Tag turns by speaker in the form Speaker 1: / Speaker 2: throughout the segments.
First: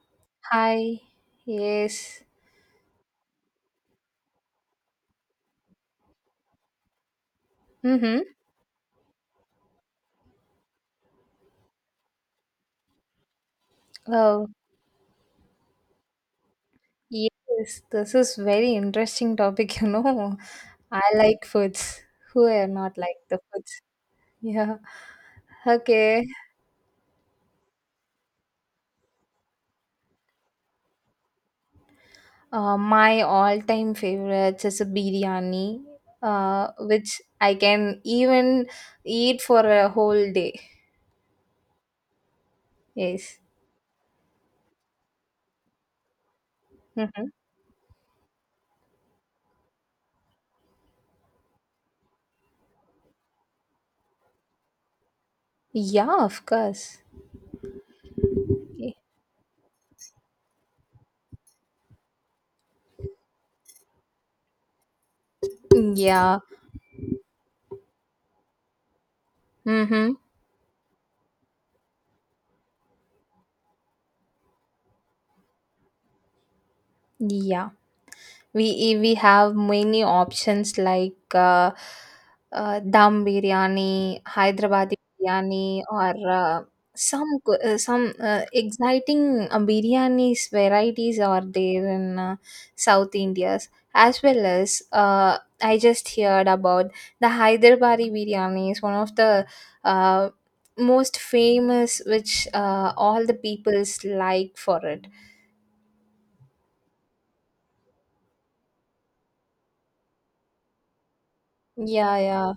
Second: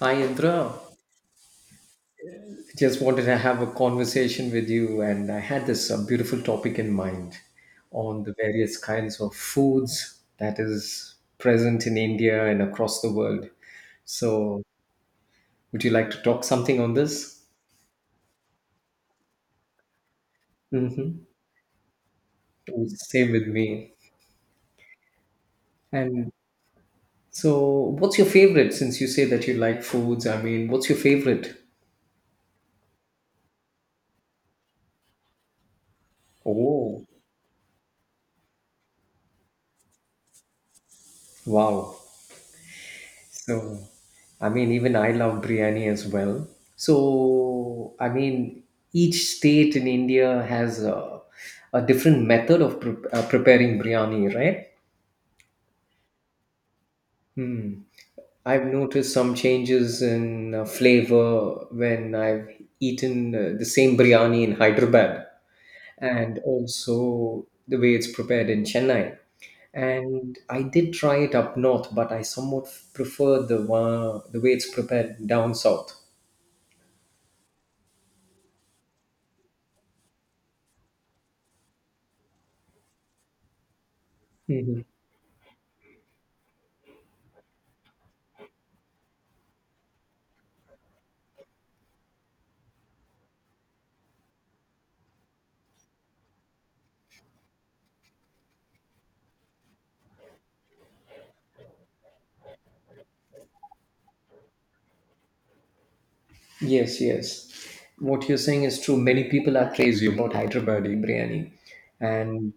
Speaker 1: Hi, Indra.
Speaker 2: Hi. Yes.
Speaker 1: Just wanted to have a conversation with you, and I had this beautiful topic in mind
Speaker 2: Mm-hmm.
Speaker 1: on the various kinds of foods that is present in India and across the world.
Speaker 2: Oh,
Speaker 1: So, would you like to talk something on this?
Speaker 2: yes. This is very interesting topic. I
Speaker 1: Mm-hmm.
Speaker 2: like foods. Who are not like
Speaker 1: Same
Speaker 2: the
Speaker 1: with me.
Speaker 2: foods? Yeah. Okay.
Speaker 1: And so, what's your favorite? Since you say that you like foods, I mean, what's your favorite?
Speaker 2: My all-time favorites is a biryani,
Speaker 1: Oh,
Speaker 2: which I can even eat for a whole day.
Speaker 1: wow.
Speaker 2: Yes.
Speaker 1: So, I mean, even I love biryani as well.
Speaker 2: Mm-hmm.
Speaker 1: So, I mean, each state in India has a different method of preparing biryani, right?
Speaker 2: Yeah, of course.
Speaker 1: Hmm. I've noticed some changes in flavor when I've eaten the same biryani in Hyderabad and
Speaker 2: Yeah.
Speaker 1: also the way it's prepared in Chennai.
Speaker 2: Mm-hmm.
Speaker 1: And I did try it up north, but I somewhat prefer the one, the way it's prepared down south.
Speaker 2: Yeah. We have many options, like dum biryani,
Speaker 1: Hmm.
Speaker 2: hyderabadi biryani, or uh, some exciting biryanis varieties are there in South India's, as well as. I just heard about the hyderabadi biryani is one of the uh, most famous, which all the peoples like for it.
Speaker 1: Yes, yes. What you're saying is true. Many people are crazy about Hyderabadi biryani,
Speaker 2: Yeah, yeah.
Speaker 1: and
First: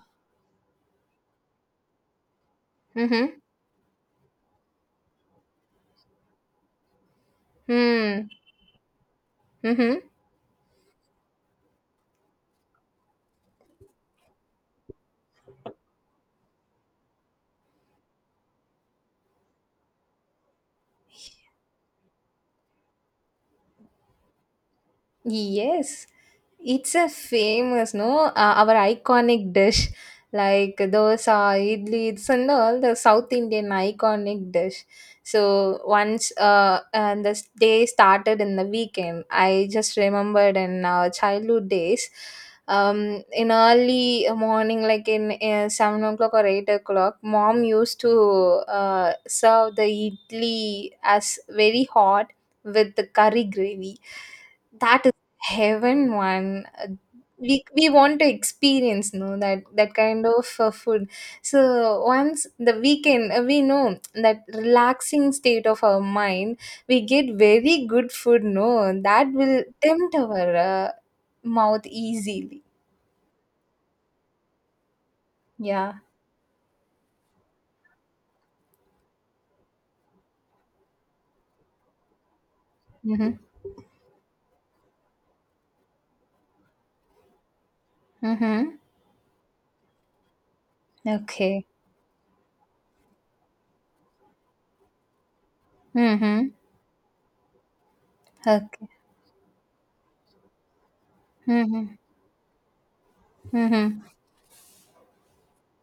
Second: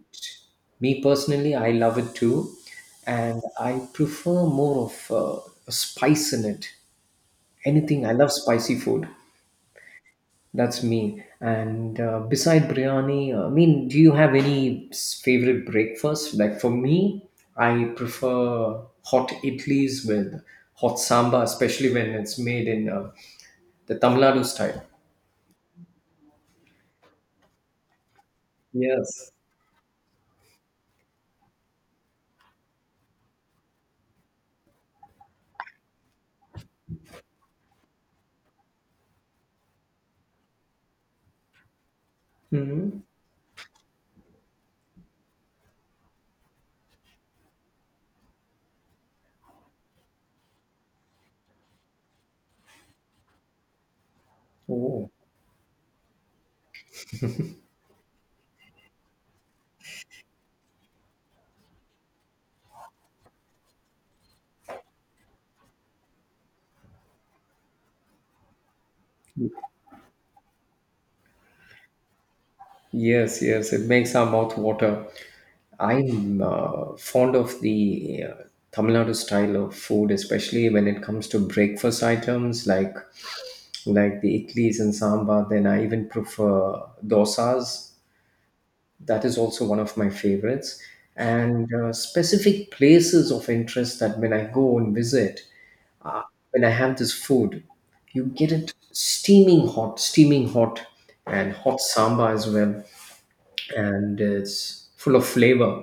Speaker 1: me personally, I love it too.
Speaker 2: Mm-hmm.
Speaker 1: And I prefer more of a spice in it. Anything I
Speaker 2: Hmm.
Speaker 1: love spicy food.
Speaker 2: Mm-hmm.
Speaker 1: That's me. And beside biryani, I mean, do you have any favorite breakfast? Like for me, I prefer hot idlis with hot sambar, especially when it's made in the Tamil Nadu style.
Speaker 2: Yes, it's a famous, no, our
Speaker 1: Yes.
Speaker 2: iconic dish, like dosa, idli, it's and all the South Indian iconic dish. So once and the day started in the weekend, I just remembered in our childhood days,
Speaker 1: Hmm.
Speaker 2: in early morning, like in 7 o'clock or 8 o'clock, mom used to serve the idli as very hot with the curry gravy. That
Speaker 1: Oh.
Speaker 2: heaven one, we want to experience, no, that that kind of food. So once the weekend, we know that relaxing state of our mind, we get very good food, no, that will tempt our mouth easily.
Speaker 1: Yes, yes. It makes our mouth water.
Speaker 2: Yeah.
Speaker 1: I'm fond of the Tamil Nadu style of food, especially when it comes to breakfast items like
Speaker 2: Mm-hmm.
Speaker 1: like the idlis and sambar. Then I even prefer dosas.
Speaker 2: Mm-hmm.
Speaker 1: That is also one of my favorites.
Speaker 2: Okay.
Speaker 1: And specific places of interest that when I go and visit,
Speaker 2: Mm-hmm.
Speaker 1: when I have this food, you get it
Speaker 2: Okay.
Speaker 1: steaming hot, and hot
Speaker 2: Mm-hmm.
Speaker 1: samba as well,
Speaker 2: Mm-hmm.
Speaker 1: and it's full of flavor.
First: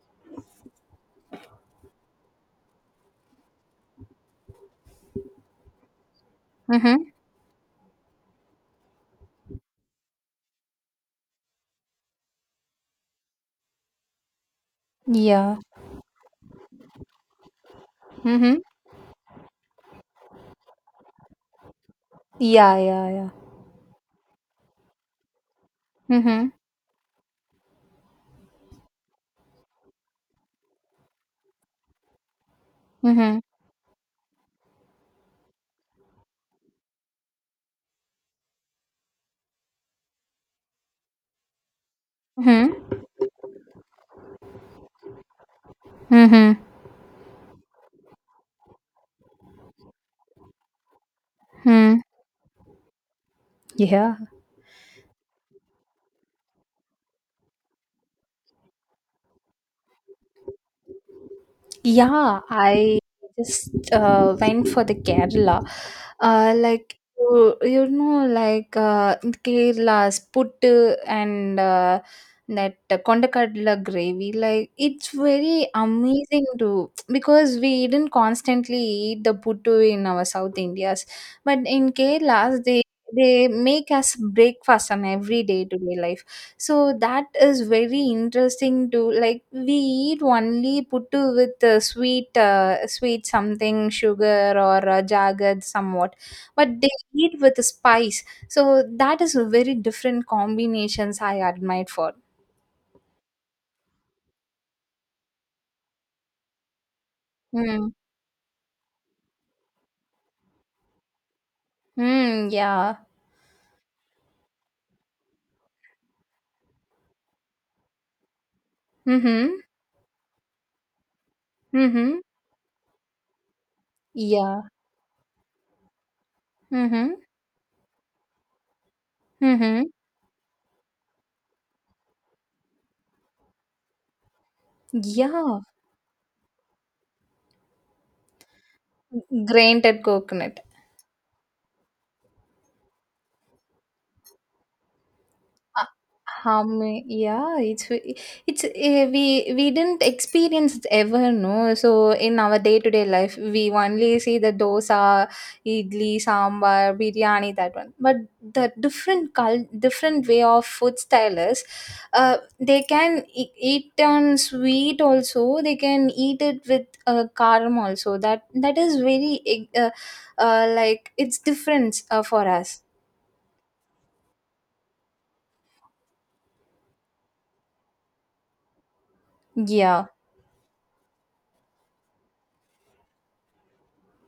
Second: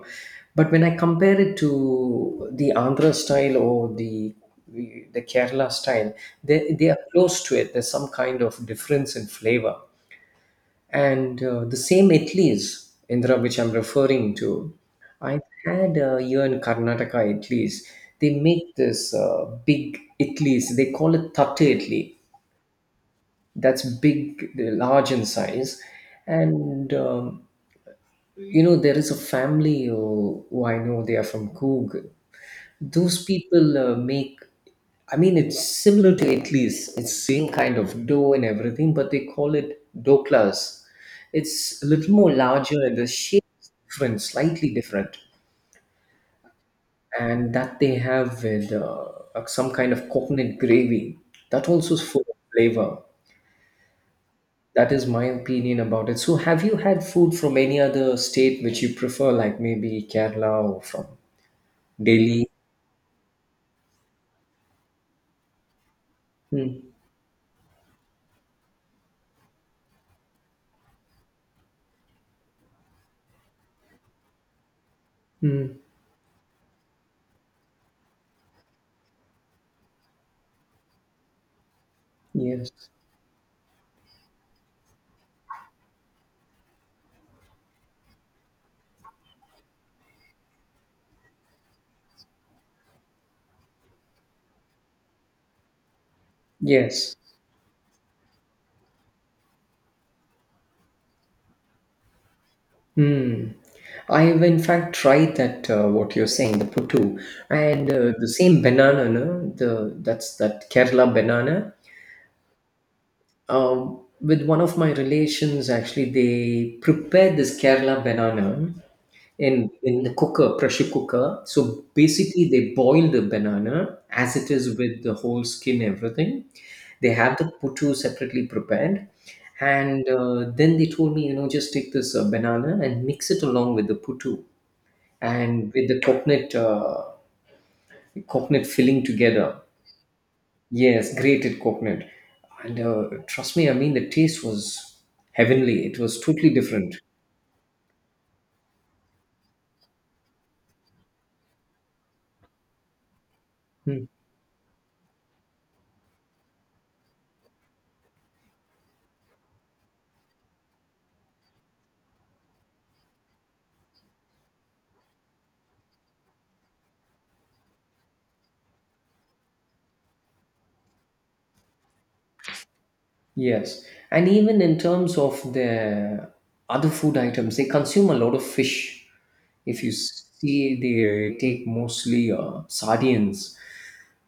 Speaker 1: But when I compare it to the Andhra style or the Kerala style, they
Speaker 2: Mm-hmm.
Speaker 1: are close to it. There's some kind of difference in flavor. And the same Itlis, Indra, which I'm referring to, I
Speaker 2: Yeah.
Speaker 1: had here in Karnataka Itlis. They
Speaker 2: Mm-hmm.
Speaker 1: make this big Itlis. They call it Tatte Itli.
Speaker 2: Yeah, yeah, yeah.
Speaker 1: That's big, they're large in size.
Speaker 2: Mm-hmm.
Speaker 1: And, you know, there is a family who I know, they are from Coorg. Those
Speaker 2: Mm-hmm.
Speaker 1: people make, I mean, it's similar to Italy's. It's same kind of dough and everything, but they call it doklas. It's a little more larger and
Speaker 2: Mm-hmm.
Speaker 1: the shape is different, slightly different.
Speaker 2: Mm-hmm.
Speaker 1: And that they have with some kind of coconut gravy. That also
Speaker 2: Mm-hmm.
Speaker 1: is full of flavor.
Speaker 2: Yeah.
Speaker 1: That is my opinion about it. So, have you had food from any other state which you prefer, like maybe Kerala or from
Speaker 2: Yeah,
Speaker 1: Delhi?
Speaker 2: I just went for the Kerala.
Speaker 1: Hmm.
Speaker 2: Like you, like in Kerala's puttu and that kondakadla gravy. Like it's very
Speaker 1: Hmm.
Speaker 2: amazing to, because we didn't constantly eat the puttu in our South Indias, but in Kerala's, they
Speaker 1: Yes.
Speaker 2: they make us breakfast on every day to day life. So that is very interesting to, like we eat only puttu with sweet sweet something sugar or jagged somewhat, but they
Speaker 1: Yes.
Speaker 2: eat with spice, so that is a very different combinations I admired for.
Speaker 1: Hmm. I've in fact tried that what you're saying, the puttu, and
Speaker 2: Mm.
Speaker 1: the same banana, no? the that's that Kerala banana.
Speaker 2: Mm, yeah.
Speaker 1: With one of my relations, actually, they prepared this Kerala banana
Speaker 2: Mm-hmm.
Speaker 1: in the cooker, pressure cooker. So
Speaker 2: Mm-hmm.
Speaker 1: basically, they boil the banana as it
Speaker 2: Yeah.
Speaker 1: is with the whole skin, everything. They
Speaker 2: Mm-hmm.
Speaker 1: have the puttu separately prepared.
Speaker 2: Mm-hmm.
Speaker 1: And then they told me, you know, just take this banana and mix it along with the puttu
Speaker 2: Yeah.
Speaker 1: and with the coconut filling together.
Speaker 2: Grated coconut.
Speaker 1: Yes, grated coconut. And trust me, I mean the taste was
Speaker 2: Uh,
Speaker 1: heavenly. It was totally
Speaker 2: Um,
Speaker 1: different.
Speaker 2: yeah, it's it's uh, we we didn't experience it ever, no. So in our day to day life, we
Speaker 1: Hmm.
Speaker 2: only see the dosa, idli, sambar, biryani, that one. But the different way of food style is, uh, they can eat on sweet also. They can eat it with karam also. That is very like it's different for us.
Speaker 1: Yes, and even in terms of the other food items, they consume a lot of fish. If you
Speaker 2: Yeah.
Speaker 1: see, they take mostly sardines.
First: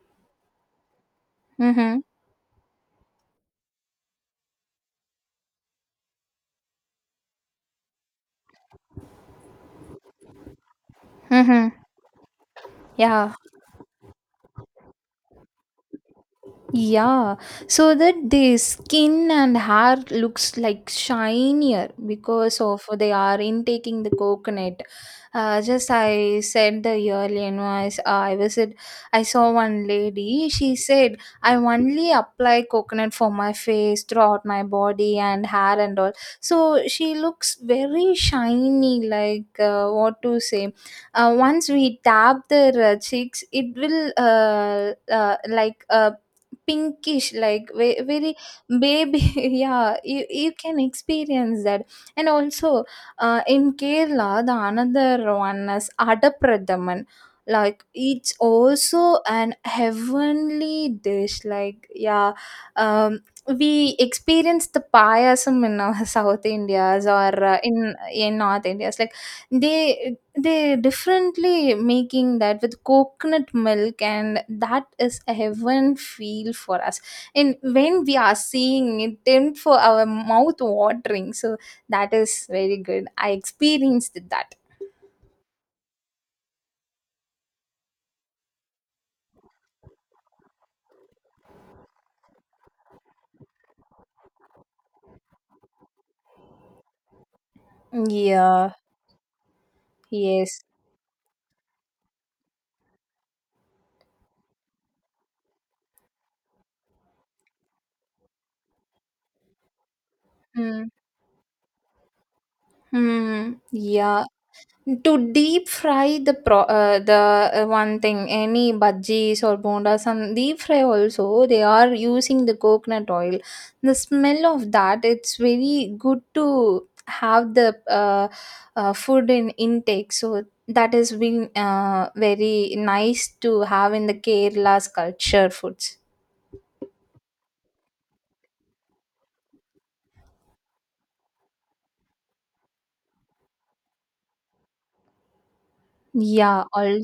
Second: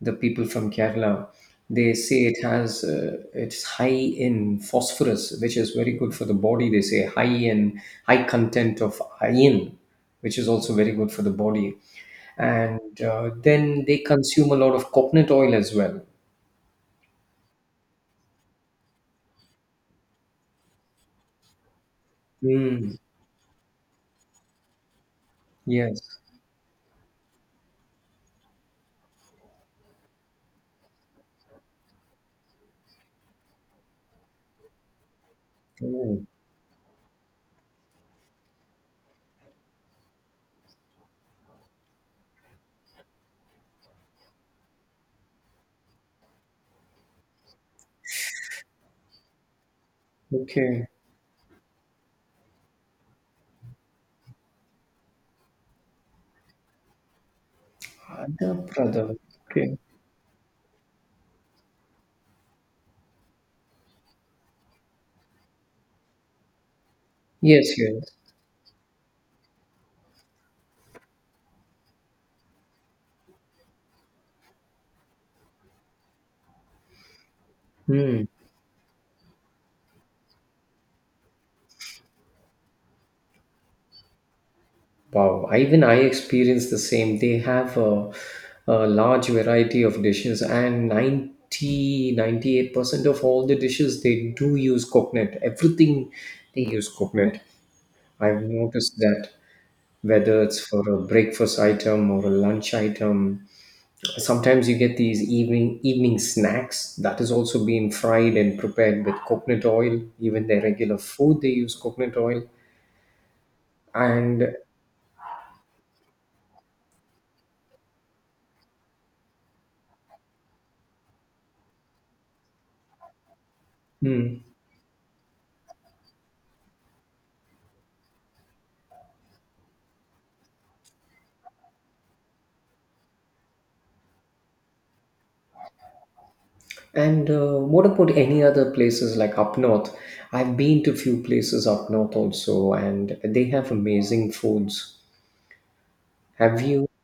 Speaker 1: The people from Kerala, they
Speaker 2: Mm-hmm.
Speaker 1: say it has it's high in phosphorus, which is very good for the body. They say high content of iron, which is also very good for the
Speaker 2: Mm-hmm.
Speaker 1: body. And
Speaker 2: Yeah.
Speaker 1: then they consume a lot of coconut oil as well.
Speaker 2: Yeah, so that the skin and hair looks like shinier because of
Speaker 1: Mm,
Speaker 2: they are intaking the coconut. Just
Speaker 1: yes.
Speaker 2: I said the earlier, no, I s- I visit, I saw one lady. She said, "I only apply coconut for my face, throughout my body and hair and all."
Speaker 1: Oh,
Speaker 2: So she looks very shiny, like what to say. Once we tap their cheeks, it will like. Pinkish, like very baby. Yeah, you can
Speaker 1: okay.
Speaker 2: experience that. And also in Kerala, the another one is Adapradaman. Like it's
Speaker 1: Other brother.
Speaker 2: also an
Speaker 1: Okay.
Speaker 2: heavenly dish, like. Yeah. um, we experience the payasam in South Indias or
Speaker 1: Yes,
Speaker 2: in
Speaker 1: yes.
Speaker 2: North Indias, like they they differently making that with coconut milk, and that is a heaven feel for us. And when we
Speaker 1: Hmm.
Speaker 2: are seeing it, then for our mouth watering, so that is very good, I experienced that.
Speaker 1: Wow. Even I experienced the same. They have a large variety of dishes, and 90 98% of all the dishes they do use coconut. Everything they use coconut. I've
Speaker 2: Yeah,
Speaker 1: noticed that whether it's
Speaker 2: yes.
Speaker 1: for a breakfast item or a lunch item, sometimes you get these evening snacks that is also being fried and prepared with coconut oil. Even their
Speaker 2: Hmm.
Speaker 1: regular food they use coconut oil
Speaker 2: Hmm. Yeah.
Speaker 1: and
Speaker 2: To deep fry the one thing, any bhajis or bondas, some deep fry also, they are using the coconut oil. The smell
Speaker 1: mm,
Speaker 2: of that, it's very good to have the food in intake. So that has been very nice to have in the Kerala's culture foods.
Speaker 1: what about any other places like up north? I've been to few places up north also, and they have amazing foods. Have
Speaker 2: Yeah,
Speaker 1: you
Speaker 2: all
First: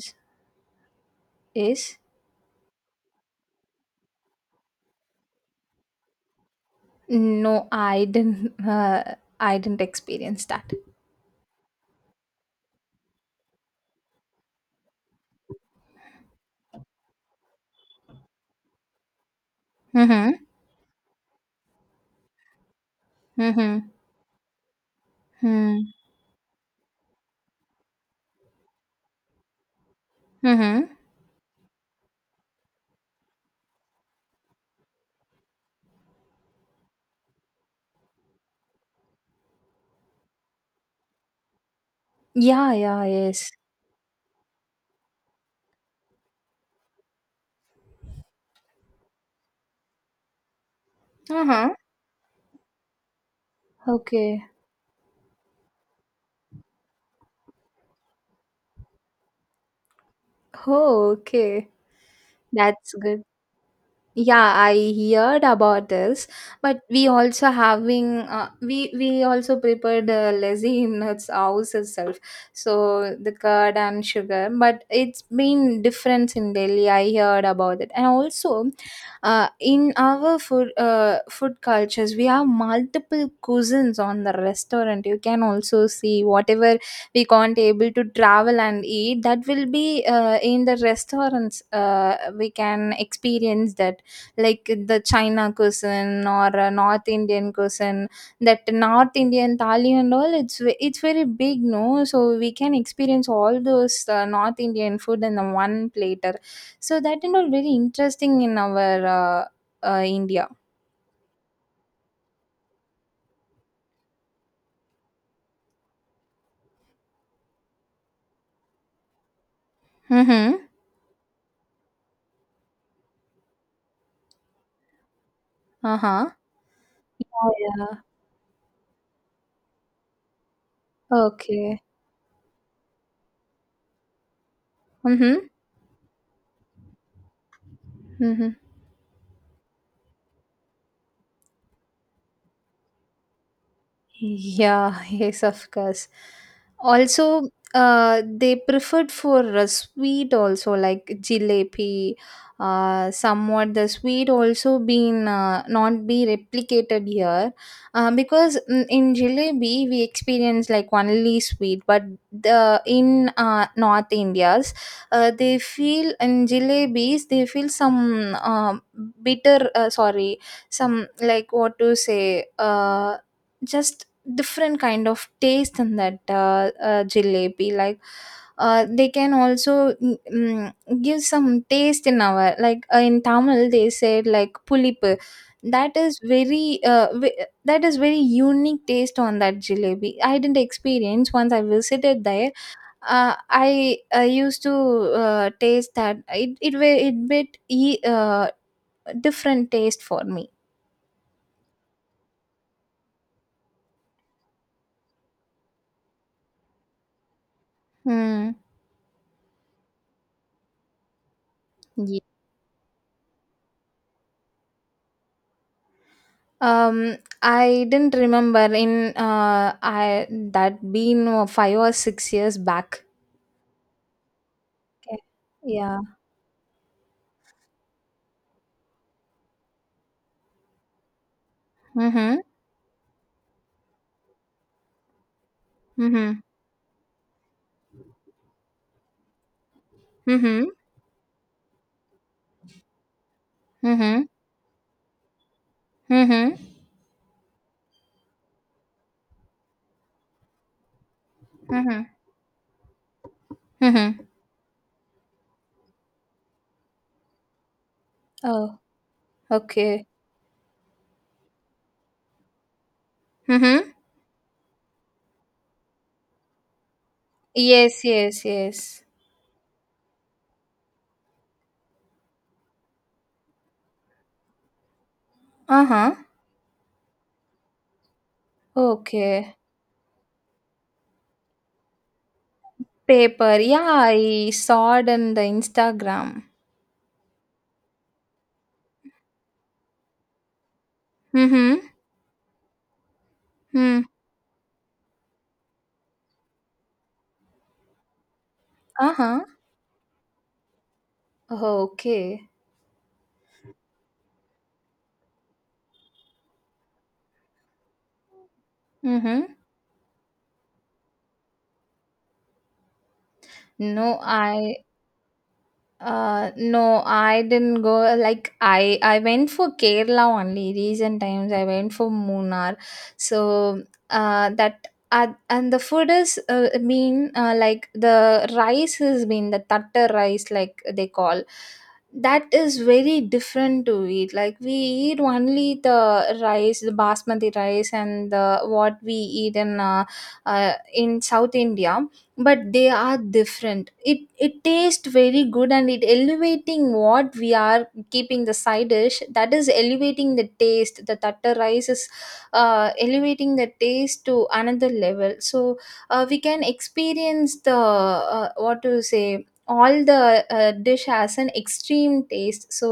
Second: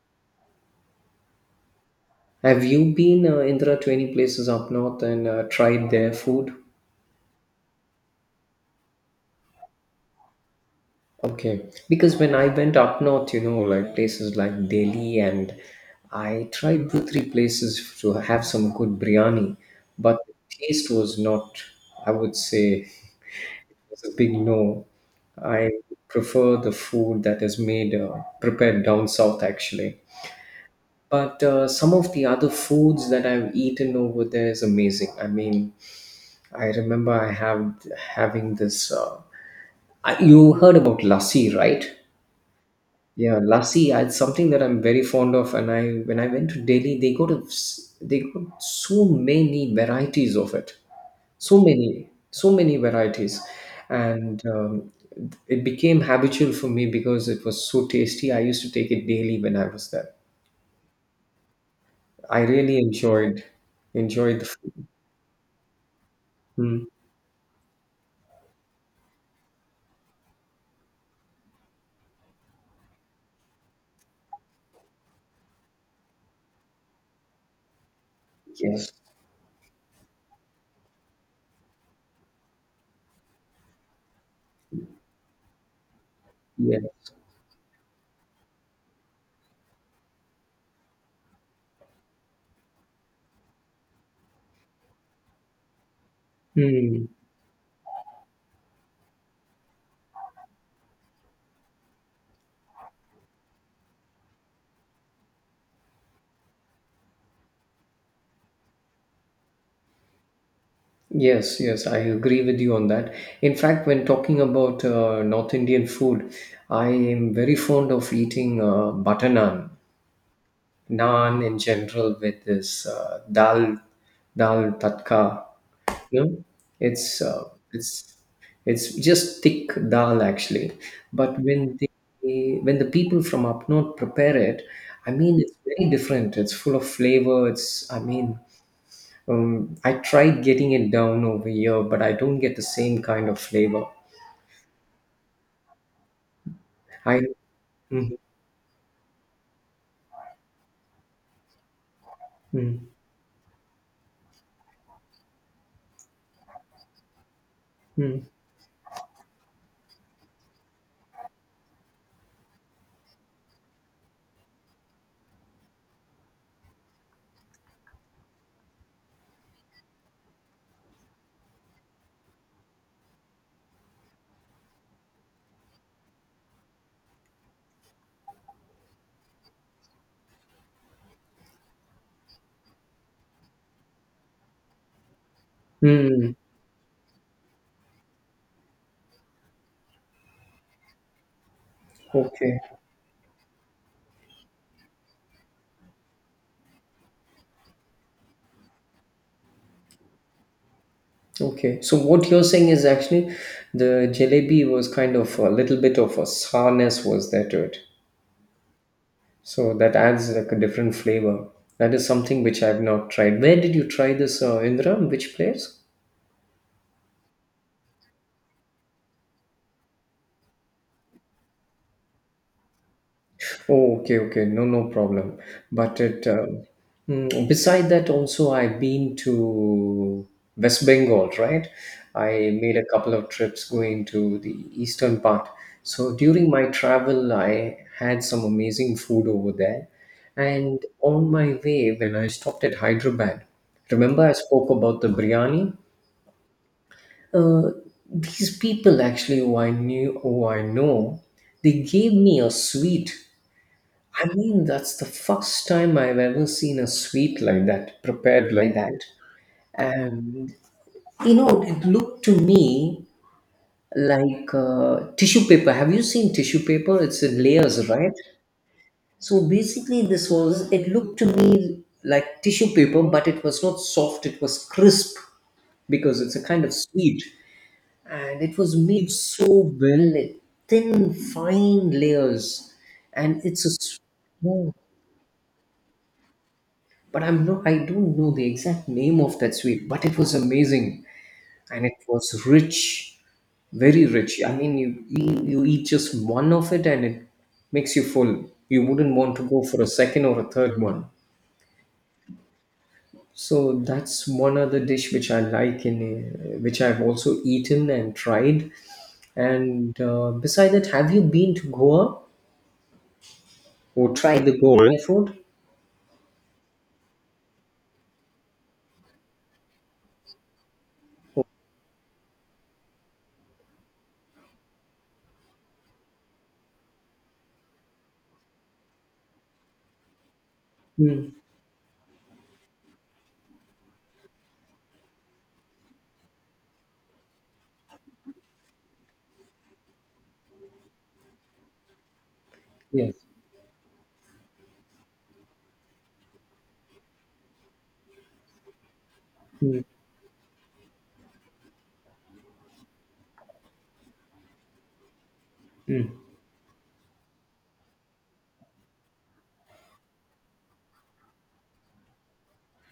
Speaker 2: is
Speaker 1: have you been Indra to any places up north and tried their food?
Speaker 2: no, I didn't. I didn't experience that.
Speaker 1: Okay, because when I went up north, you know, like places like Delhi, and I tried two, three places to have some good biryani, but the
Speaker 2: Mm-hmm.
Speaker 1: taste was not, I would say,
Speaker 2: Mm-hmm.
Speaker 1: it's a big no. I
Speaker 2: Mm-hmm.
Speaker 1: prefer the food that is made, prepared down south, actually.
Speaker 2: Mm-hmm.
Speaker 1: But some of the other foods that I've eaten over there is amazing. I mean, I remember I have having this. I, You heard about lassi, right?
Speaker 2: Yeah, yeah,
Speaker 1: Yeah,
Speaker 2: yes.
Speaker 1: lassi. It's something that I'm very fond of, and I when I went to Delhi, they they got so many varieties of it. so
Speaker 2: Uh-huh.
Speaker 1: many so many varieties, and
Speaker 2: Okay.
Speaker 1: it became habitual for me because it was so tasty. I used to take it daily when I was there.
Speaker 2: Oh, okay.
Speaker 1: I really
Speaker 2: That's good.
Speaker 1: enjoyed the
Speaker 2: Yeah,
Speaker 1: food.
Speaker 2: I heard about this. But
Speaker 1: Mm,
Speaker 2: we also having we also prepared lassi in its house itself, so the curd and sugar, but it's been difference in Delhi, I heard about it. And also
Speaker 1: yes,
Speaker 2: in our food food cultures, we have multiple cuisines on the restaurant, you can also see whatever
Speaker 1: yes.
Speaker 2: we can't able to travel and eat, that will be in the restaurants, we can experience that, like the China cuisine or a North
Speaker 1: Mm.
Speaker 2: Indian cuisine. That North Indian thali and all, it's very big, no? So we can experience all those North Indian food in the one platter. So that and all very interesting in our India.
Speaker 1: Yes, yes, I agree with you on that. In fact, when talking about North Indian food, I am very fond of eating butter naan.
Speaker 2: Mm-hmm.
Speaker 1: Naan in general with this dal tatka,
Speaker 2: Uh
Speaker 1: you
Speaker 2: huh.
Speaker 1: know, it's
Speaker 2: Yeah.
Speaker 1: it's
Speaker 2: Yeah.
Speaker 1: it's just thick dal actually. But when
Speaker 2: Okay.
Speaker 1: the when the people from up north prepare it, I mean,
Speaker 2: Mm-hmm.
Speaker 1: it's very different, it's full of flavor. It's I mean
Speaker 2: Mm-hmm.
Speaker 1: I tried getting it down over here, but I don't get the same kind of flavor.
Speaker 2: Yeah, yes, of course.
Speaker 1: I
Speaker 2: Also,
Speaker 1: mm,
Speaker 2: they preferred for sweet also, like jalebi.
Speaker 1: mm,
Speaker 2: Somewhat the sweet also been not be replicated here,
Speaker 1: mm,
Speaker 2: because in jalebi we experience like only sweet, but the in North India's, they feel in jalebis, they feel some bitter, sorry, some, like what to say, just different kind of taste in that jalebi. Like they can also give some taste in our, like in Tamil they said like pulipu, that is
Speaker 1: mm.
Speaker 2: very that is very unique taste on that jalebi, I didn't experience. Once I visited there,
Speaker 1: Okay.
Speaker 2: uh, i I used to taste that, it bit e- uh, different taste for me.
Speaker 1: Okay, so what you're saying is actually the jalebi was kind of a little bit of a sourness was there to it.
Speaker 2: Hmm.
Speaker 1: So that adds like a different flavor. That is something which I've not tried. Where did you try this, Indra? In which place?
Speaker 2: Um, I didn't remember in I that been 5 or 6 years back.
Speaker 1: Oh, okay, okay, no, no
Speaker 2: Okay.
Speaker 1: problem. But
Speaker 2: Yeah.
Speaker 1: beside that, also I've been to West Bengal, right?
Speaker 2: Mm-hmm.
Speaker 1: I made a couple of trips going to the eastern part. So
Speaker 2: Mm-hmm.
Speaker 1: during my travel, I had some amazing food over there.
Speaker 2: Mm-hmm.
Speaker 1: And on my way, when I stopped at Hyderabad,
Speaker 2: Mm-hmm.
Speaker 1: remember I spoke about the biryani?
Speaker 2: Mm-hmm.
Speaker 1: Uh, these people actually who I know, they
Speaker 2: Mm-hmm.
Speaker 1: gave me a sweet.
Speaker 2: Mm-hmm.
Speaker 1: I mean, that's the first time I've ever seen a sweet like that, prepared like
Speaker 2: Oh,
Speaker 1: that.
Speaker 2: okay.
Speaker 1: And, you know, it looked to me
Speaker 2: Mm-hmm.
Speaker 1: like tissue paper. Have you seen tissue paper? It's in layers,
Speaker 2: Yes,
Speaker 1: right?
Speaker 2: yes, yes.
Speaker 1: So basically, it looked to me like tissue paper, but it was not soft, it was crisp
Speaker 2: Uh-huh.
Speaker 1: because it's a kind of sweet. And it was made so
Speaker 2: Okay.
Speaker 1: well, like, thin, fine layers. And
Speaker 2: Paper. Yeah, I
Speaker 1: yeah,
Speaker 2: saw it in the Instagram.
Speaker 1: but I don't know the exact name of that sweet, but it was amazing
Speaker 2: Mm-hmm.
Speaker 1: and it was rich,
Speaker 2: Mm.
Speaker 1: very rich. I mean, you eat just one of it and it makes you full. You wouldn't want
Speaker 2: Uh-huh.
Speaker 1: to go for a second or a third one.
Speaker 2: Okay.
Speaker 1: So that's one other dish which I like in which I've also eaten and tried.
Speaker 2: Mm-hmm.
Speaker 1: And beside that, have you been to Goa or
Speaker 2: No,
Speaker 1: tried the
Speaker 2: I.
Speaker 1: Goa food?
Speaker 2: No, I didn't go. Like I went for Kerala only. Recent
Speaker 1: Oh,
Speaker 2: times, I went for Munnar. So, that and the food is mean like, the rice has been the tatta rice, like they
Speaker 1: hmm.
Speaker 2: call. That is very different to eat. Like we eat only the rice, the basmati rice, and the what we eat in South India, but they
Speaker 1: Yes.
Speaker 2: are different, it tastes very good, and it elevating what we are keeping the side dish, that is
Speaker 1: Hmm.
Speaker 2: elevating the taste. The tatar rice is elevating the taste to another level. So
Speaker 1: Hmm.
Speaker 2: we can experience the what to say, all the dish has an extreme taste. So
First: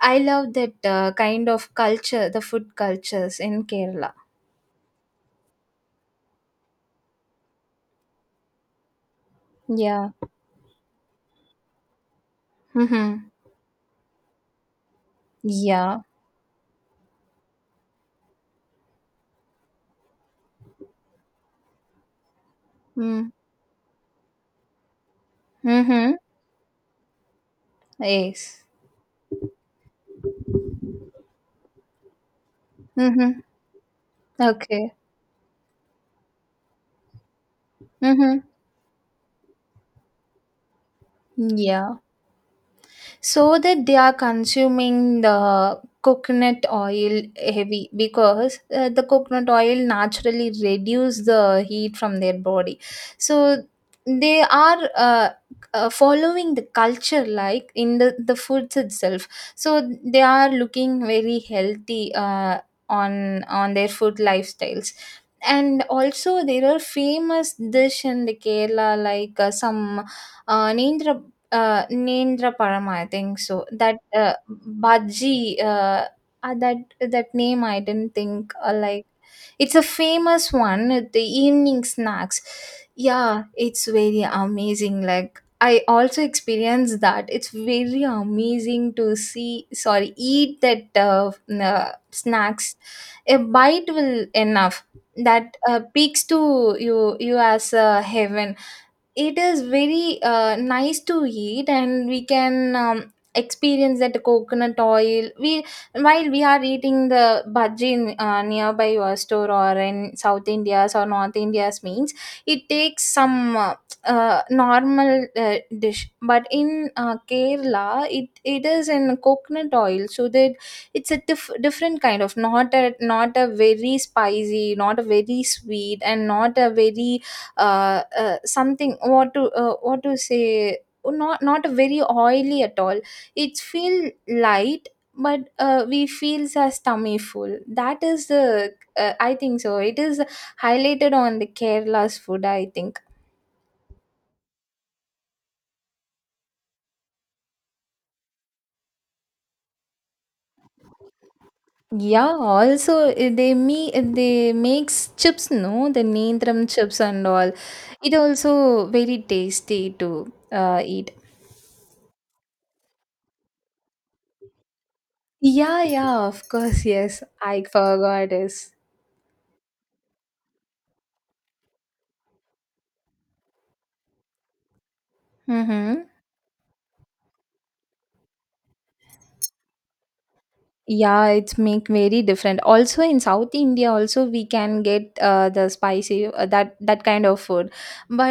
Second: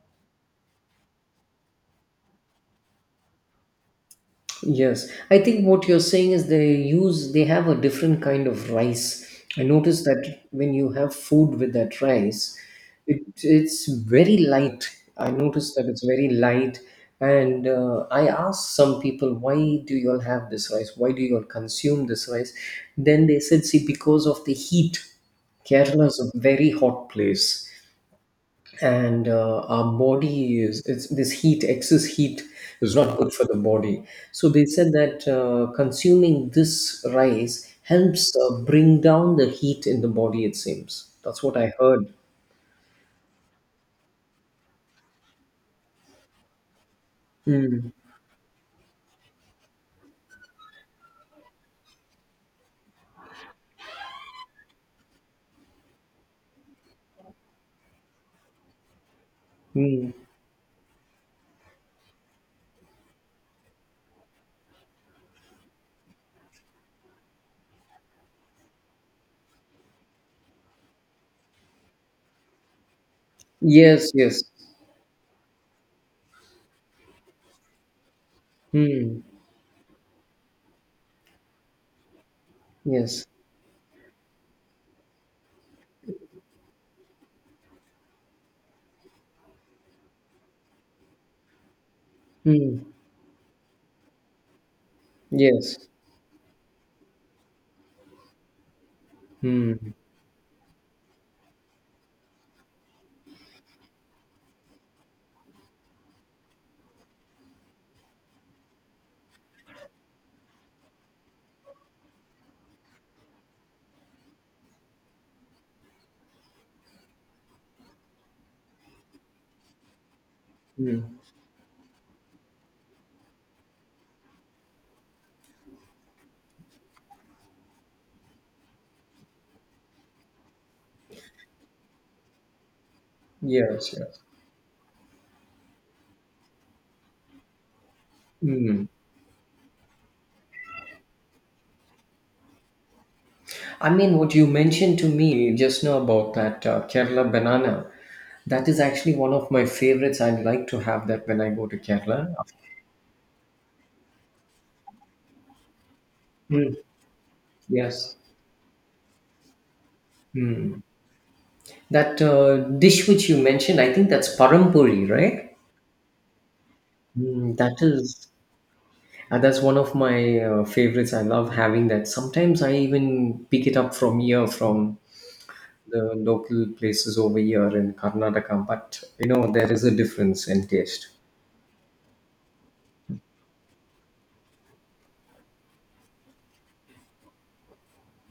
Speaker 2: I love that kind of culture, the food cultures in Kerala.
Speaker 1: Yes, I think what you're saying is they have a different kind of rice. I noticed
Speaker 2: Yeah.
Speaker 1: that when you have food with that rice,
Speaker 2: Mm-hmm.
Speaker 1: it it's very light. I noticed that
Speaker 2: Yeah.
Speaker 1: it's very light, and I asked some people, "Why do you all have this rice? Why do you all consume this rice?" Then
Speaker 2: Mm-hmm.
Speaker 1: they said, "See, because of the heat." Kerala
Speaker 2: Mm-hmm.
Speaker 1: is a very hot place,
Speaker 2: Yes.
Speaker 1: and our body is it's this heat, excess heat is not good
Speaker 2: Mhm.
Speaker 1: for the body. So they
Speaker 2: Okay.
Speaker 1: said that consuming this rice helps
Speaker 2: Mhm.
Speaker 1: bring down the heat in the body, it seems. That's what I
Speaker 2: Yeah.
Speaker 1: heard.
Speaker 2: So that they are consuming the coconut oil heavy,
Speaker 1: Hmm.
Speaker 2: because the coconut oil naturally reduce the heat from their body. So they are following the culture, like in the foods itself. So
Speaker 1: Hmm.
Speaker 2: they are looking very healthy on their food lifestyles. And also there are famous dish in the Kerala, like some uh, Nendra Nendraparam, I think so. That
Speaker 1: Yes, yes.
Speaker 2: bhaji, that name I didn't think, like
Speaker 1: Hmm.
Speaker 2: it's a famous one. The evening snacks,
Speaker 1: Yes.
Speaker 2: yeah, it's very amazing. Like I also experienced that. It's very amazing to see. Sorry, eat that snacks.
Speaker 1: Hmm.
Speaker 2: A bite will enough. That
Speaker 1: Yes.
Speaker 2: peaks to you as a heaven, it is
Speaker 1: Hmm.
Speaker 2: very nice to eat, and we can experience that coconut oil. We While we are eating the bhaji in nearby your store or in South India's or North India's means, it takes some normal dish, but in Kerala, it is in coconut oil, so that
Speaker 1: Hmm.
Speaker 2: it's a different kind of, not a very spicy, not a very sweet, and not a very something, what to say, not very oily at all. It
Speaker 1: Yes,
Speaker 2: feel
Speaker 1: yes.
Speaker 2: light, but we feels as tummy full. That is the,
Speaker 1: Hmm.
Speaker 2: I think so, it is highlighted on the Kerala's food, I think.
Speaker 1: I mean, what you mentioned to me just now about that Kerala banana, that is actually one of my favorites. I like to have that when I go to
Speaker 2: Yeah,
Speaker 1: Kerala.
Speaker 2: also they makes chips, no, the neendram
Speaker 1: Mm,
Speaker 2: chips and all, it
Speaker 1: yes.
Speaker 2: also very tasty to eat.
Speaker 1: That dish which you mentioned, I think that's parampuri, right?
Speaker 2: Yeah, yeah, of course, yes.
Speaker 1: Mm,
Speaker 2: I
Speaker 1: that
Speaker 2: forgot
Speaker 1: is,
Speaker 2: this.
Speaker 1: that's one of my favorites. I love having that. Sometimes I even pick it up from here, from
Speaker 2: Mm-hmm.
Speaker 1: the local places over here in Karnataka. But you know, there is a difference in taste.
Speaker 2: Yeah, it's make very different. Also in South India, also we can get the spicy that kind of food,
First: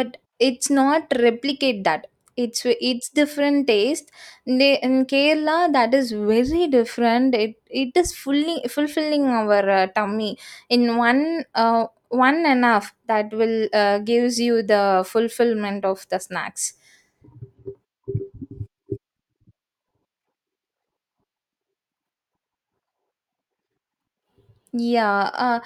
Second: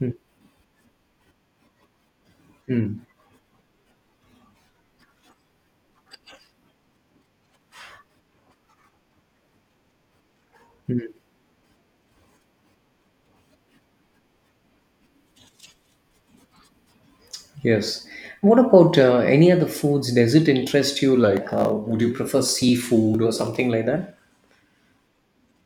Speaker 1: Mm.
Speaker 2: it's not replicate that. It's
Speaker 1: Mm.
Speaker 2: it's different taste. They, in Kerala, that is very different. It is fully fulfilling our tummy, in one one enough that will gives you the fulfillment of the snacks.
Speaker 1: Yes. What about any other foods? Does it interest you? Like, would you prefer seafood or something like that?
Speaker 2: Yeah,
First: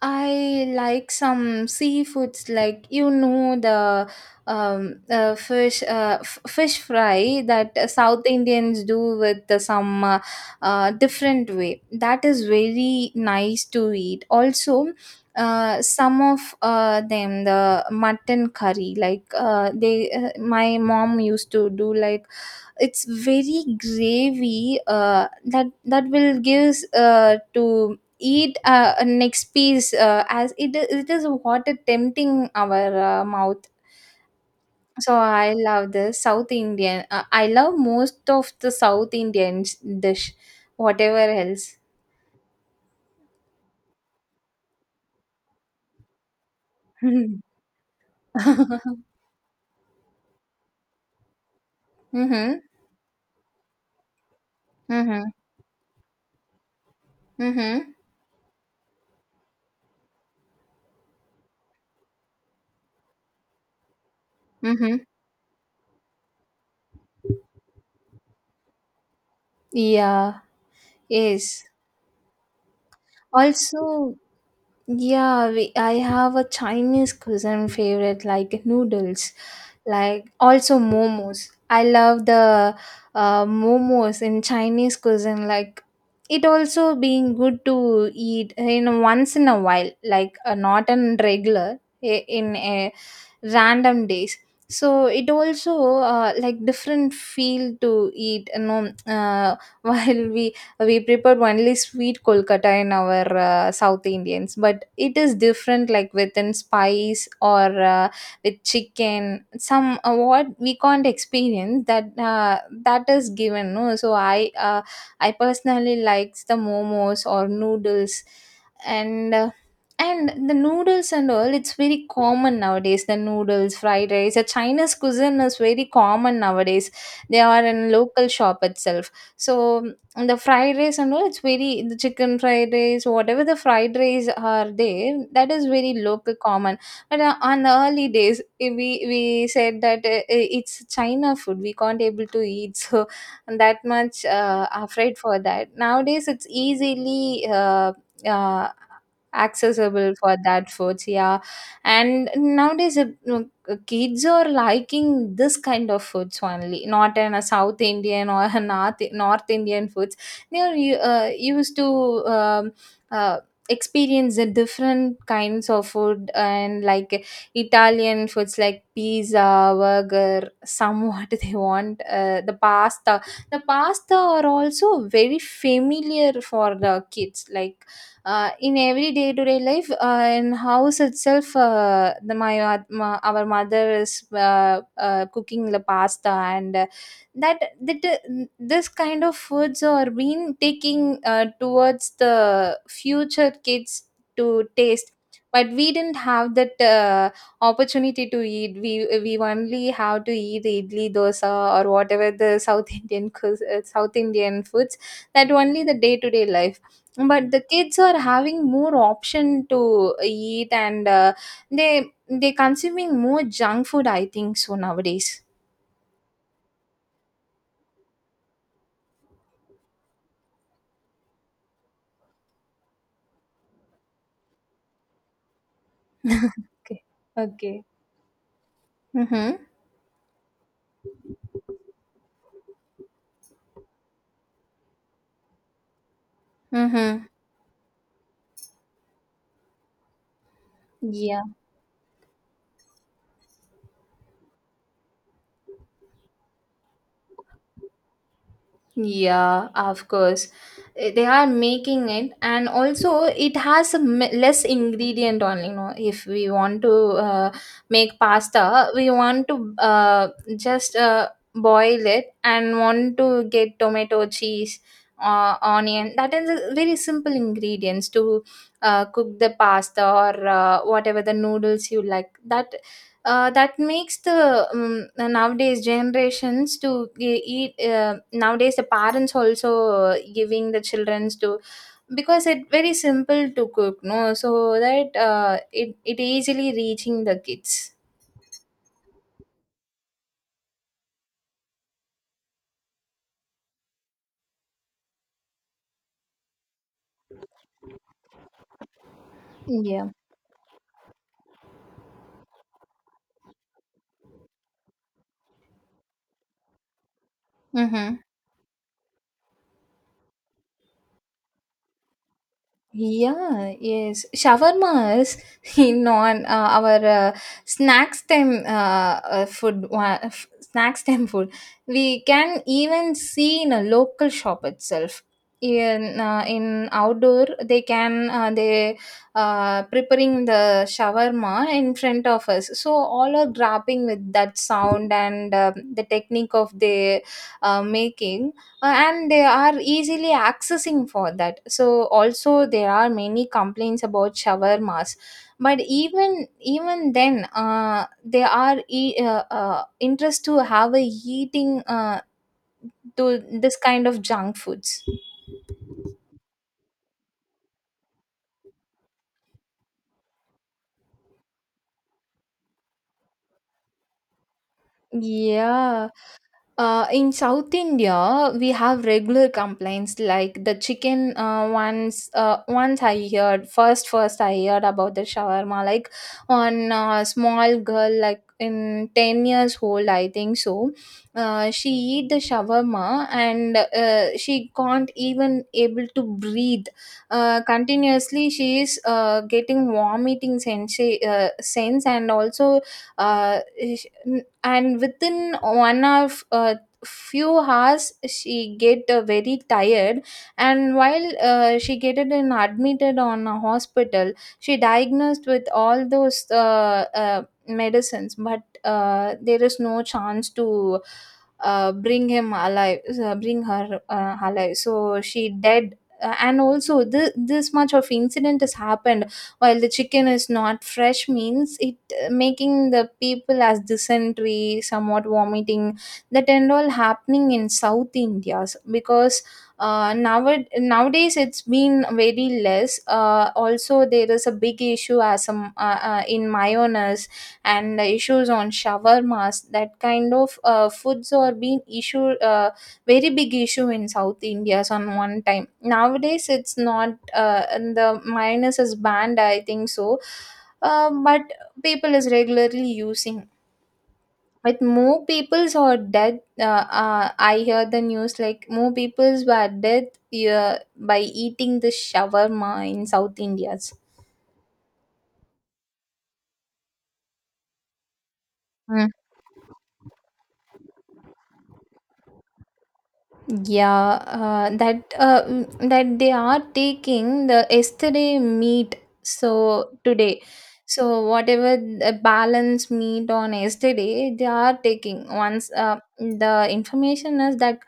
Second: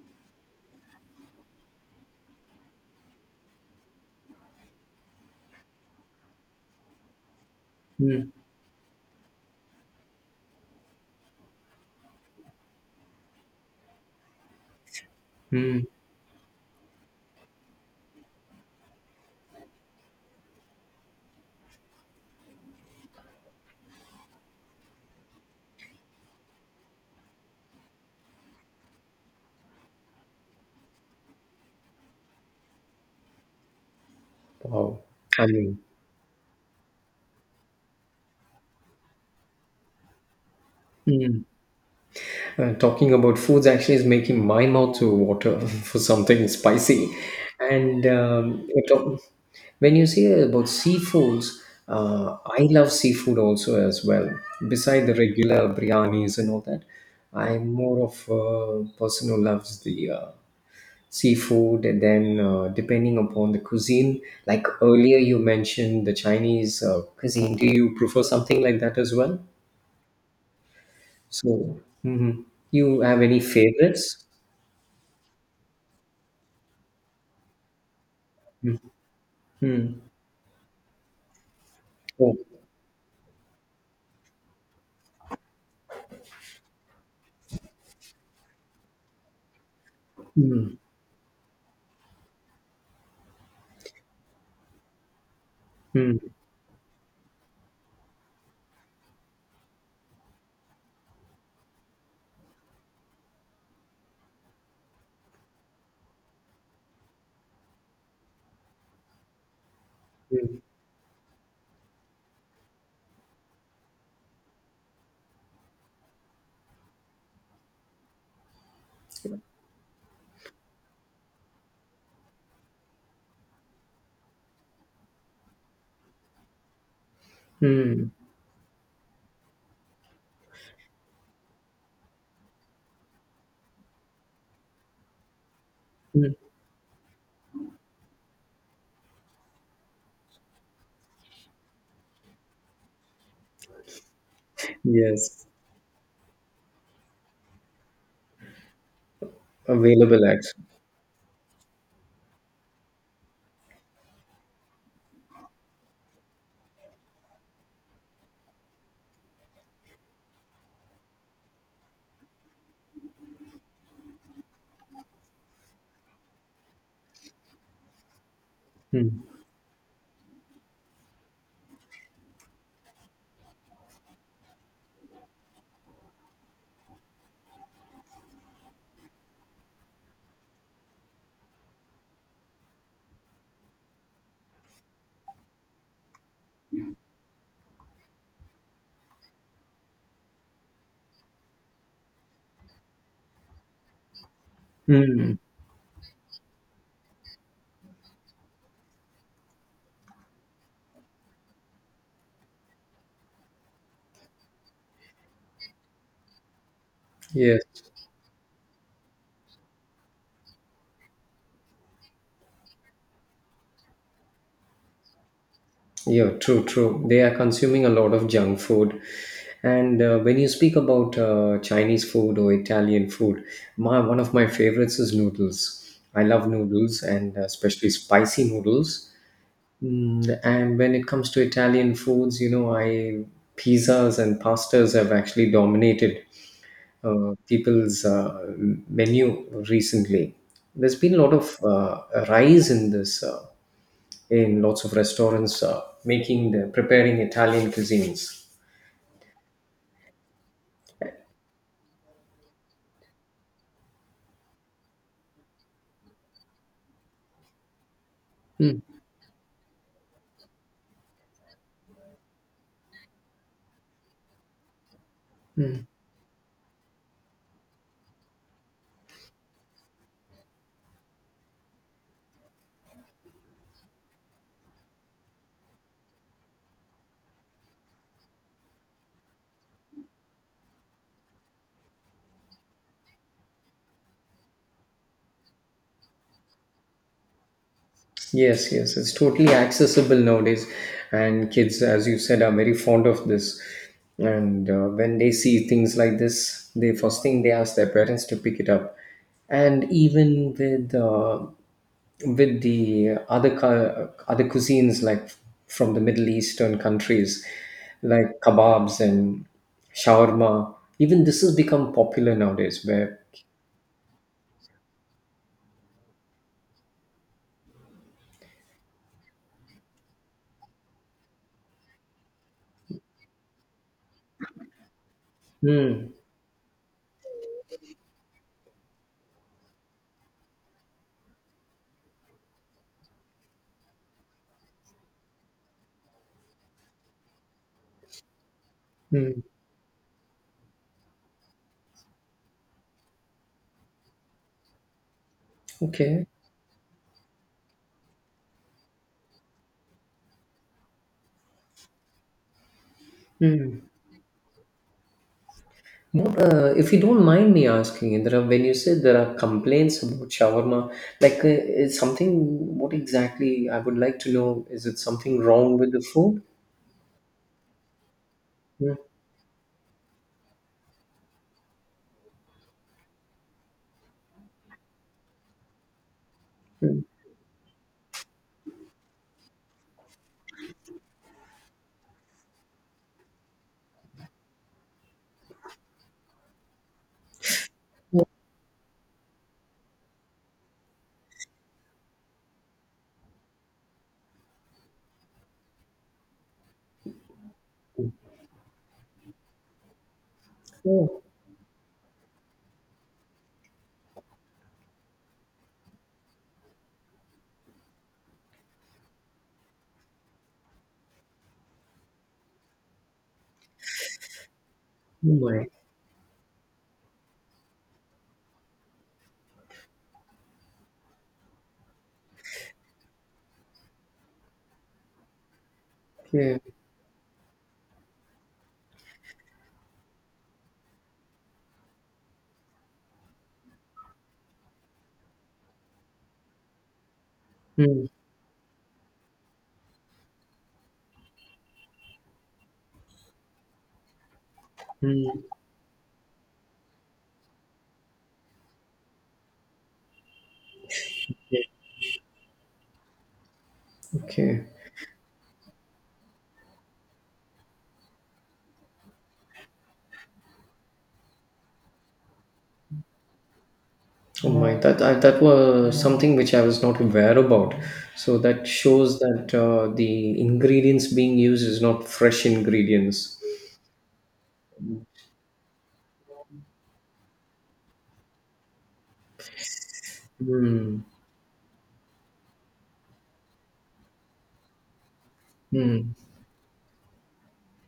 Speaker 2: I like some seafoods, like you know, the fish fish fry that South
Speaker 1: Mm.
Speaker 2: Indians do with the, some different way. That is very nice to eat. Also,
Speaker 1: Mm.
Speaker 2: some of them the mutton curry like, they, my mom used to do like it's very gravy, that will gives, to eat a next piece, as it is what tempting our mouth.
Speaker 1: Wow.
Speaker 2: So
Speaker 1: I
Speaker 2: I
Speaker 1: mean,
Speaker 2: love the South Indian, I love most of the South Indian dish, whatever else.
Speaker 1: talking about foods actually is making my mouth to water for something spicy.
Speaker 2: Mm-hmm.
Speaker 1: And when you say about seafoods,
Speaker 2: Mm-hmm.
Speaker 1: I love seafood also as well. Beside the regular biryanis and all that, I'm
Speaker 2: Mm-hmm.
Speaker 1: more of a person who loves the seafood, and then depending upon the cuisine, like
Speaker 2: Mm-hmm.
Speaker 1: earlier you mentioned the Chinese cuisine, do you prefer something like that as well?
Speaker 2: Yeah, yes.
Speaker 1: So mhm. You have any
Speaker 2: Also,
Speaker 1: favorites?
Speaker 2: yeah, I have a Chinese cuisine favorite like noodles.
Speaker 1: Hmm.
Speaker 2: Like, also momos. I love
Speaker 1: Oh.
Speaker 2: the momos in Chinese cuisine. Like, it also being good to eat in once in a while, like,
Speaker 1: mm,
Speaker 2: not in regular, in a random days. So it also,
Speaker 1: mm,
Speaker 2: like, different feel to eat, while we prepared only sweet Kolkata in our South Indians, but it is different, like within spice, or uh, with chicken, some what
Speaker 1: mm,
Speaker 2: we can't experience, that that is given, no. So I personally likes the momos or noodles. And uh, and the noodles and all, it's very common nowadays. The noodles, fried rice, the Chinese cuisine is very common nowadays. They are in
Speaker 1: mm,
Speaker 2: local shop itself. So, and the fried rice and all, it's very, the chicken fried rice, whatever the fried rice are there, that is very local
Speaker 1: mm.
Speaker 2: common. But on the early days, we said that, it's china food we can't able to eat. So that much afraid for
Speaker 1: Yes,
Speaker 2: that. Nowadays it's easily, uh, accessible
Speaker 1: available
Speaker 2: for
Speaker 1: actually.
Speaker 2: that foods, yeah. And nowadays, no, kids are liking this kind of foods only, not in a South Indian or a north Indian foods. They are used to, um, uh, experience the different kinds of food, and like Italian foods like
Speaker 1: mm,
Speaker 2: pizza, burger, some what they want, the pasta. The pasta are also very familiar for the kids, like in every day to day life, in house itself, my our mother is cooking the pasta. And that, this kind of foods are being taking towards the future kids to taste.
Speaker 1: mm,
Speaker 2: But we didn't have that opportunity to eat. We only have to eat idli dosa, or whatever the South Indian South Indian foods. That only the day to day life, but the
Speaker 1: yes.
Speaker 2: kids are having more option to eat. And they they consuming more junk food, I think so, nowadays.
Speaker 1: Yeah, true, true. They are consuming a lot of junk food. And when you speak about Chinese food or Italian food, my, one of my favorites is noodles. I love
Speaker 2: Okay.
Speaker 1: noodles, and
Speaker 2: Okay.
Speaker 1: especially spicy noodles.
Speaker 2: Mm-hmm.
Speaker 1: Mm, and when it comes to Italian foods, you know, I, pizzas and pastas have actually dominated
Speaker 2: Mm-hmm.
Speaker 1: people's menu recently. There's been a lot
Speaker 2: Yeah.
Speaker 1: of rise in this. In lots of restaurants making the preparing Italian cuisines.
Speaker 2: Yeah, of course. They are making it, and also it has a less ingredient only. If we want to uh, make
Speaker 1: Mm.
Speaker 2: pasta, we want to just boil it and want to get tomato, cheese, onion. That is a very simple ingredients to cook the pasta, or whatever the noodles you like. That, that makes the nowadays generations to eat. Nowadays the parents also giving the childrens to, because it very simple to cook, no, so that it easily reaching the kids.
Speaker 1: Yes, yes, it's totally accessible nowadays, and kids, as you said, are very fond of this. And when they see things like this, the first thing they ask their parents to pick it up. And
Speaker 2: Yeah.
Speaker 1: even with with the other cuisines like from the Middle Eastern countries,
Speaker 2: Mm-hmm.
Speaker 1: like kebabs and shawarma, even this has become popular nowadays, where
Speaker 2: Yeah, yes. Shawarma is in on our snacks time food. Snacks time food. We can even see in a local shop itself.
Speaker 1: Hmm.
Speaker 2: In outdoor, they can, they preparing the shawarma in front of us. So all are grabbing with that sound, and the technique of the making. And they
Speaker 1: Mm.
Speaker 2: are easily accessing for that. So also there are many complaints about shawarmas, but
Speaker 1: Okay.
Speaker 2: even then they are interest to have a eating, to this
Speaker 1: Hmm.
Speaker 2: kind of junk foods.
Speaker 1: What, if you don't mind me asking, there are, when you said there are complaints about shawarma, like is something, what exactly I would like to know, is it something wrong with the
Speaker 2: Yeah.
Speaker 1: food?
Speaker 2: In South India, we
Speaker 1: Mm.
Speaker 2: have regular complaints, like the chicken. Once I heard, first I heard about the shawarma. Like on a small girl, like in 10 years old, I think so. She eat the shawarma, and she can't even able to breathe. Continuously, she is getting vomiting sense, sense, and also, uh, and within one of few hours she get very tired. And
Speaker 1: Oh, oh
Speaker 2: while she get it, and admitted on a hospital, she diagnosed with all those medicines, but there is no chance to bring him alive, bring her alive. So she
Speaker 1: my.
Speaker 2: dead. And also this much of incident has happened while the chicken is not fresh means, making the people as dysentery, somewhat vomiting. That
Speaker 1: Yeah.
Speaker 2: and all happening in South India, because now nowadays it's been very less. Also there is a big issue, as some in mayonnaise, and
Speaker 1: Hmm.
Speaker 2: issues on shawarmas. That kind of foods are being issue, very big issue in South India's on one
Speaker 1: Mm.
Speaker 2: time. Nowadays it's not. And the mayonnaise is banned, I think so. But people is regularly using,
Speaker 1: Okay.
Speaker 2: but more peoples are dead. I hear the news like more peoples were dead by eating the shawarma in South India's.
Speaker 1: Oh my, that I, that was something which I was not aware about. So that shows that the ingredients being used is not fresh ingredients.
Speaker 2: Yeah, that they are taking the yesterday meat. So today,
Speaker 1: Hmm.
Speaker 2: so whatever the balance meat on yesterday, they are taking. Once
Speaker 1: Hmm.
Speaker 2: the information is that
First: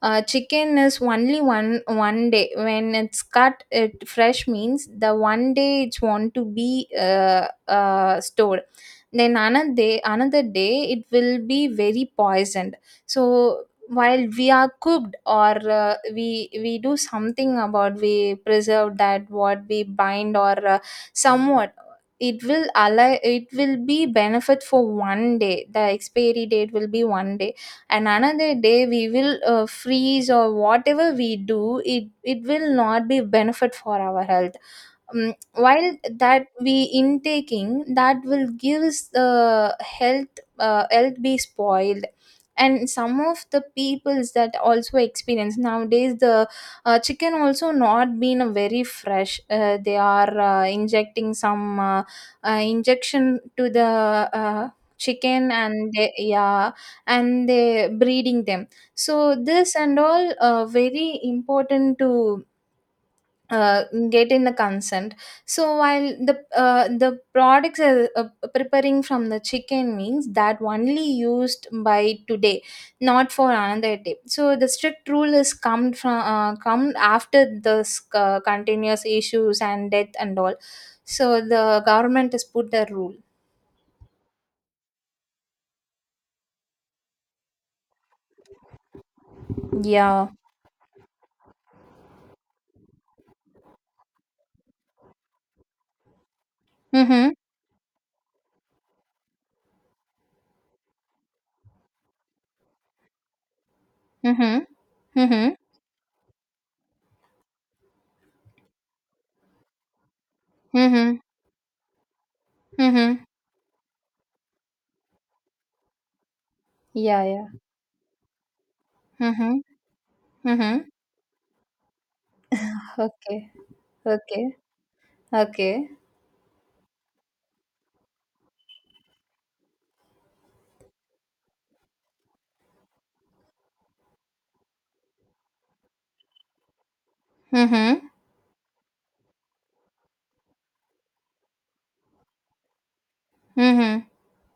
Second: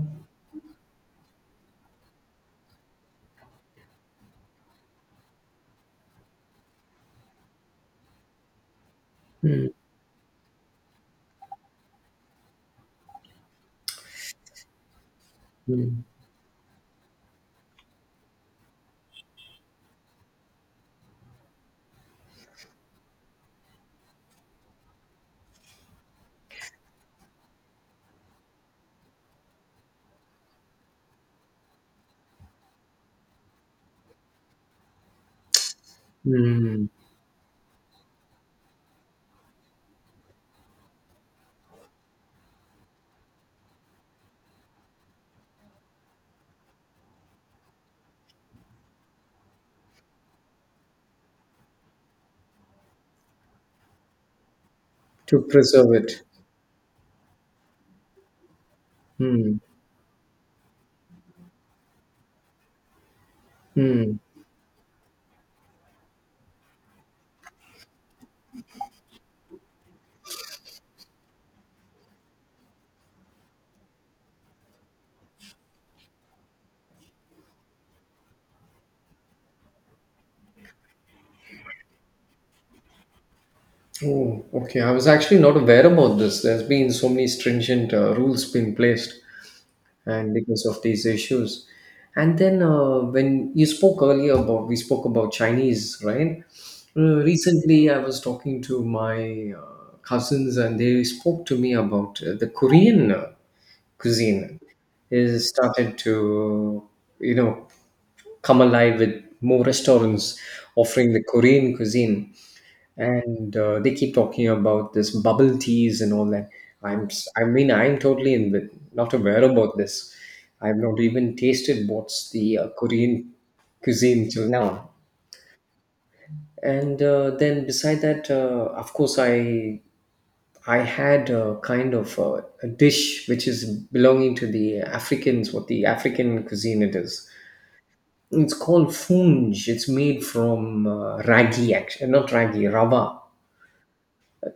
Speaker 2: chicken is only one day when it's cut. It fresh means the one day it's want to be stored. Then another day it will be very poisoned. So while we are cooked, or
Speaker 1: Hmm.
Speaker 2: we do something about, we preserve that, what we bind or somewhat, it will allow, it will be benefit for one day. The expiry date will be one day, and another day we will freeze or whatever we do, it will not be benefit for our health. While that we
Speaker 1: Mm.
Speaker 2: intaking, that will gives the health be spoiled. And some of the peoples that also experience nowadays, the chicken also not been a very fresh. They are injecting some injection to the
Speaker 1: To
Speaker 2: chicken,
Speaker 1: preserve
Speaker 2: and they,
Speaker 1: it.
Speaker 2: yeah. And they breeding them. So
Speaker 1: Hmm.
Speaker 2: this and all very important to uh, get in the consent. So while the the products are, preparing from the chicken means that only used by today, not for another day. So the strict rule is come from, come after this continuous issues and death and all. So the government has put the rule.
Speaker 1: Oh, okay. I was actually not aware about this. There's been so many stringent rules being placed,
Speaker 2: Yeah.
Speaker 1: and because of these issues. And then when you spoke earlier about, we spoke about Chinese, right?
Speaker 2: Mhm.
Speaker 1: Recently, I was talking to my cousins, and they spoke to me about the Korean cuisine
Speaker 2: Mhm.
Speaker 1: is
Speaker 2: Mhm.
Speaker 1: started to, you know, come alive with more restaurants offering
Speaker 2: Mhm.
Speaker 1: the Korean cuisine.
Speaker 2: Mhm.
Speaker 1: And they keep talking about this bubble teas and all that. i'm
Speaker 2: Yeah,
Speaker 1: s- i
Speaker 2: yeah.
Speaker 1: mean I'm totally in with not aware
Speaker 2: Mhm,
Speaker 1: about this.
Speaker 2: mhm.
Speaker 1: I've not even tasted what's the Korean
Speaker 2: Okay,
Speaker 1: cuisine
Speaker 2: okay,
Speaker 1: till now.
Speaker 2: okay.
Speaker 1: And then beside that, of course, I had a kind of a dish which is belonging to the Africans, what the African cuisine it is.
Speaker 2: Mhm,
Speaker 1: It's called funj. It's made from ragi actually not ragi rava.
Speaker 2: mhm.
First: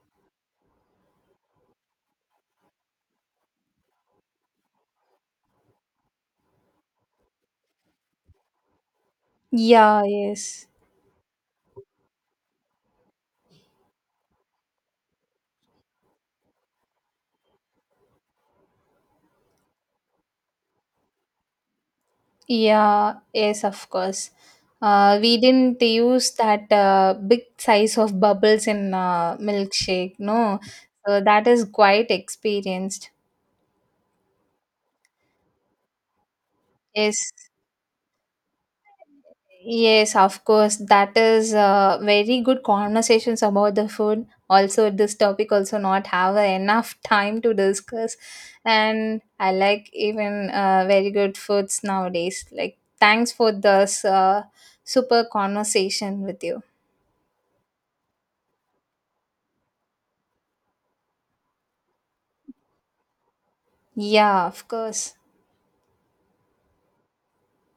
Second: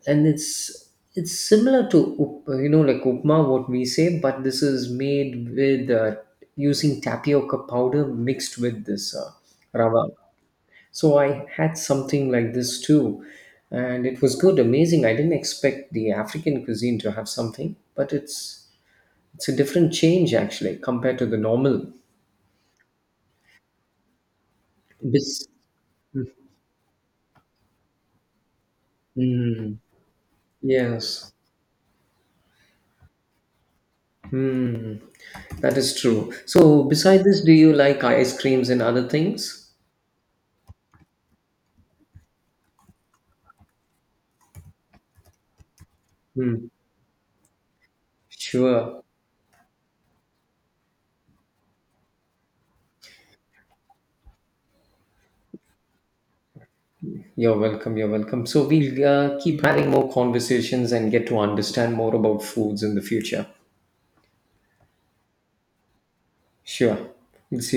Speaker 1: And it's similar to you know, like upma, what we say, but this is made with using tapioca powder mixed with this
Speaker 2: Yeah,
Speaker 1: rava.
Speaker 2: yes.
Speaker 1: So I had something like this too, and it was good, amazing. I didn't expect the African cuisine to have something, but it's a different change actually compared to the normal.
Speaker 2: Yeah, yes, of course. We
Speaker 1: Bes-
Speaker 2: didn't use that big size of bubbles in
Speaker 1: Mm,
Speaker 2: milkshake, no. So
Speaker 1: yes,
Speaker 2: that is quite experienced.
Speaker 1: that is true. So
Speaker 2: Yes,
Speaker 1: beside this, do you like ice creams and other things?
Speaker 2: Yes, of course. That is very good conversations about the food. Also, this topic also not have
Speaker 1: Hmm,
Speaker 2: enough time to discuss.
Speaker 1: sure.
Speaker 2: And I like even very good foods nowadays. Like, thanks for this super conversation with you.
Speaker 1: You're welcome. You're welcome. So we'll keep having more conversations and get to understand more about foods in the future.
Speaker 2: Yeah, of course.
Speaker 1: Sure. We'll see.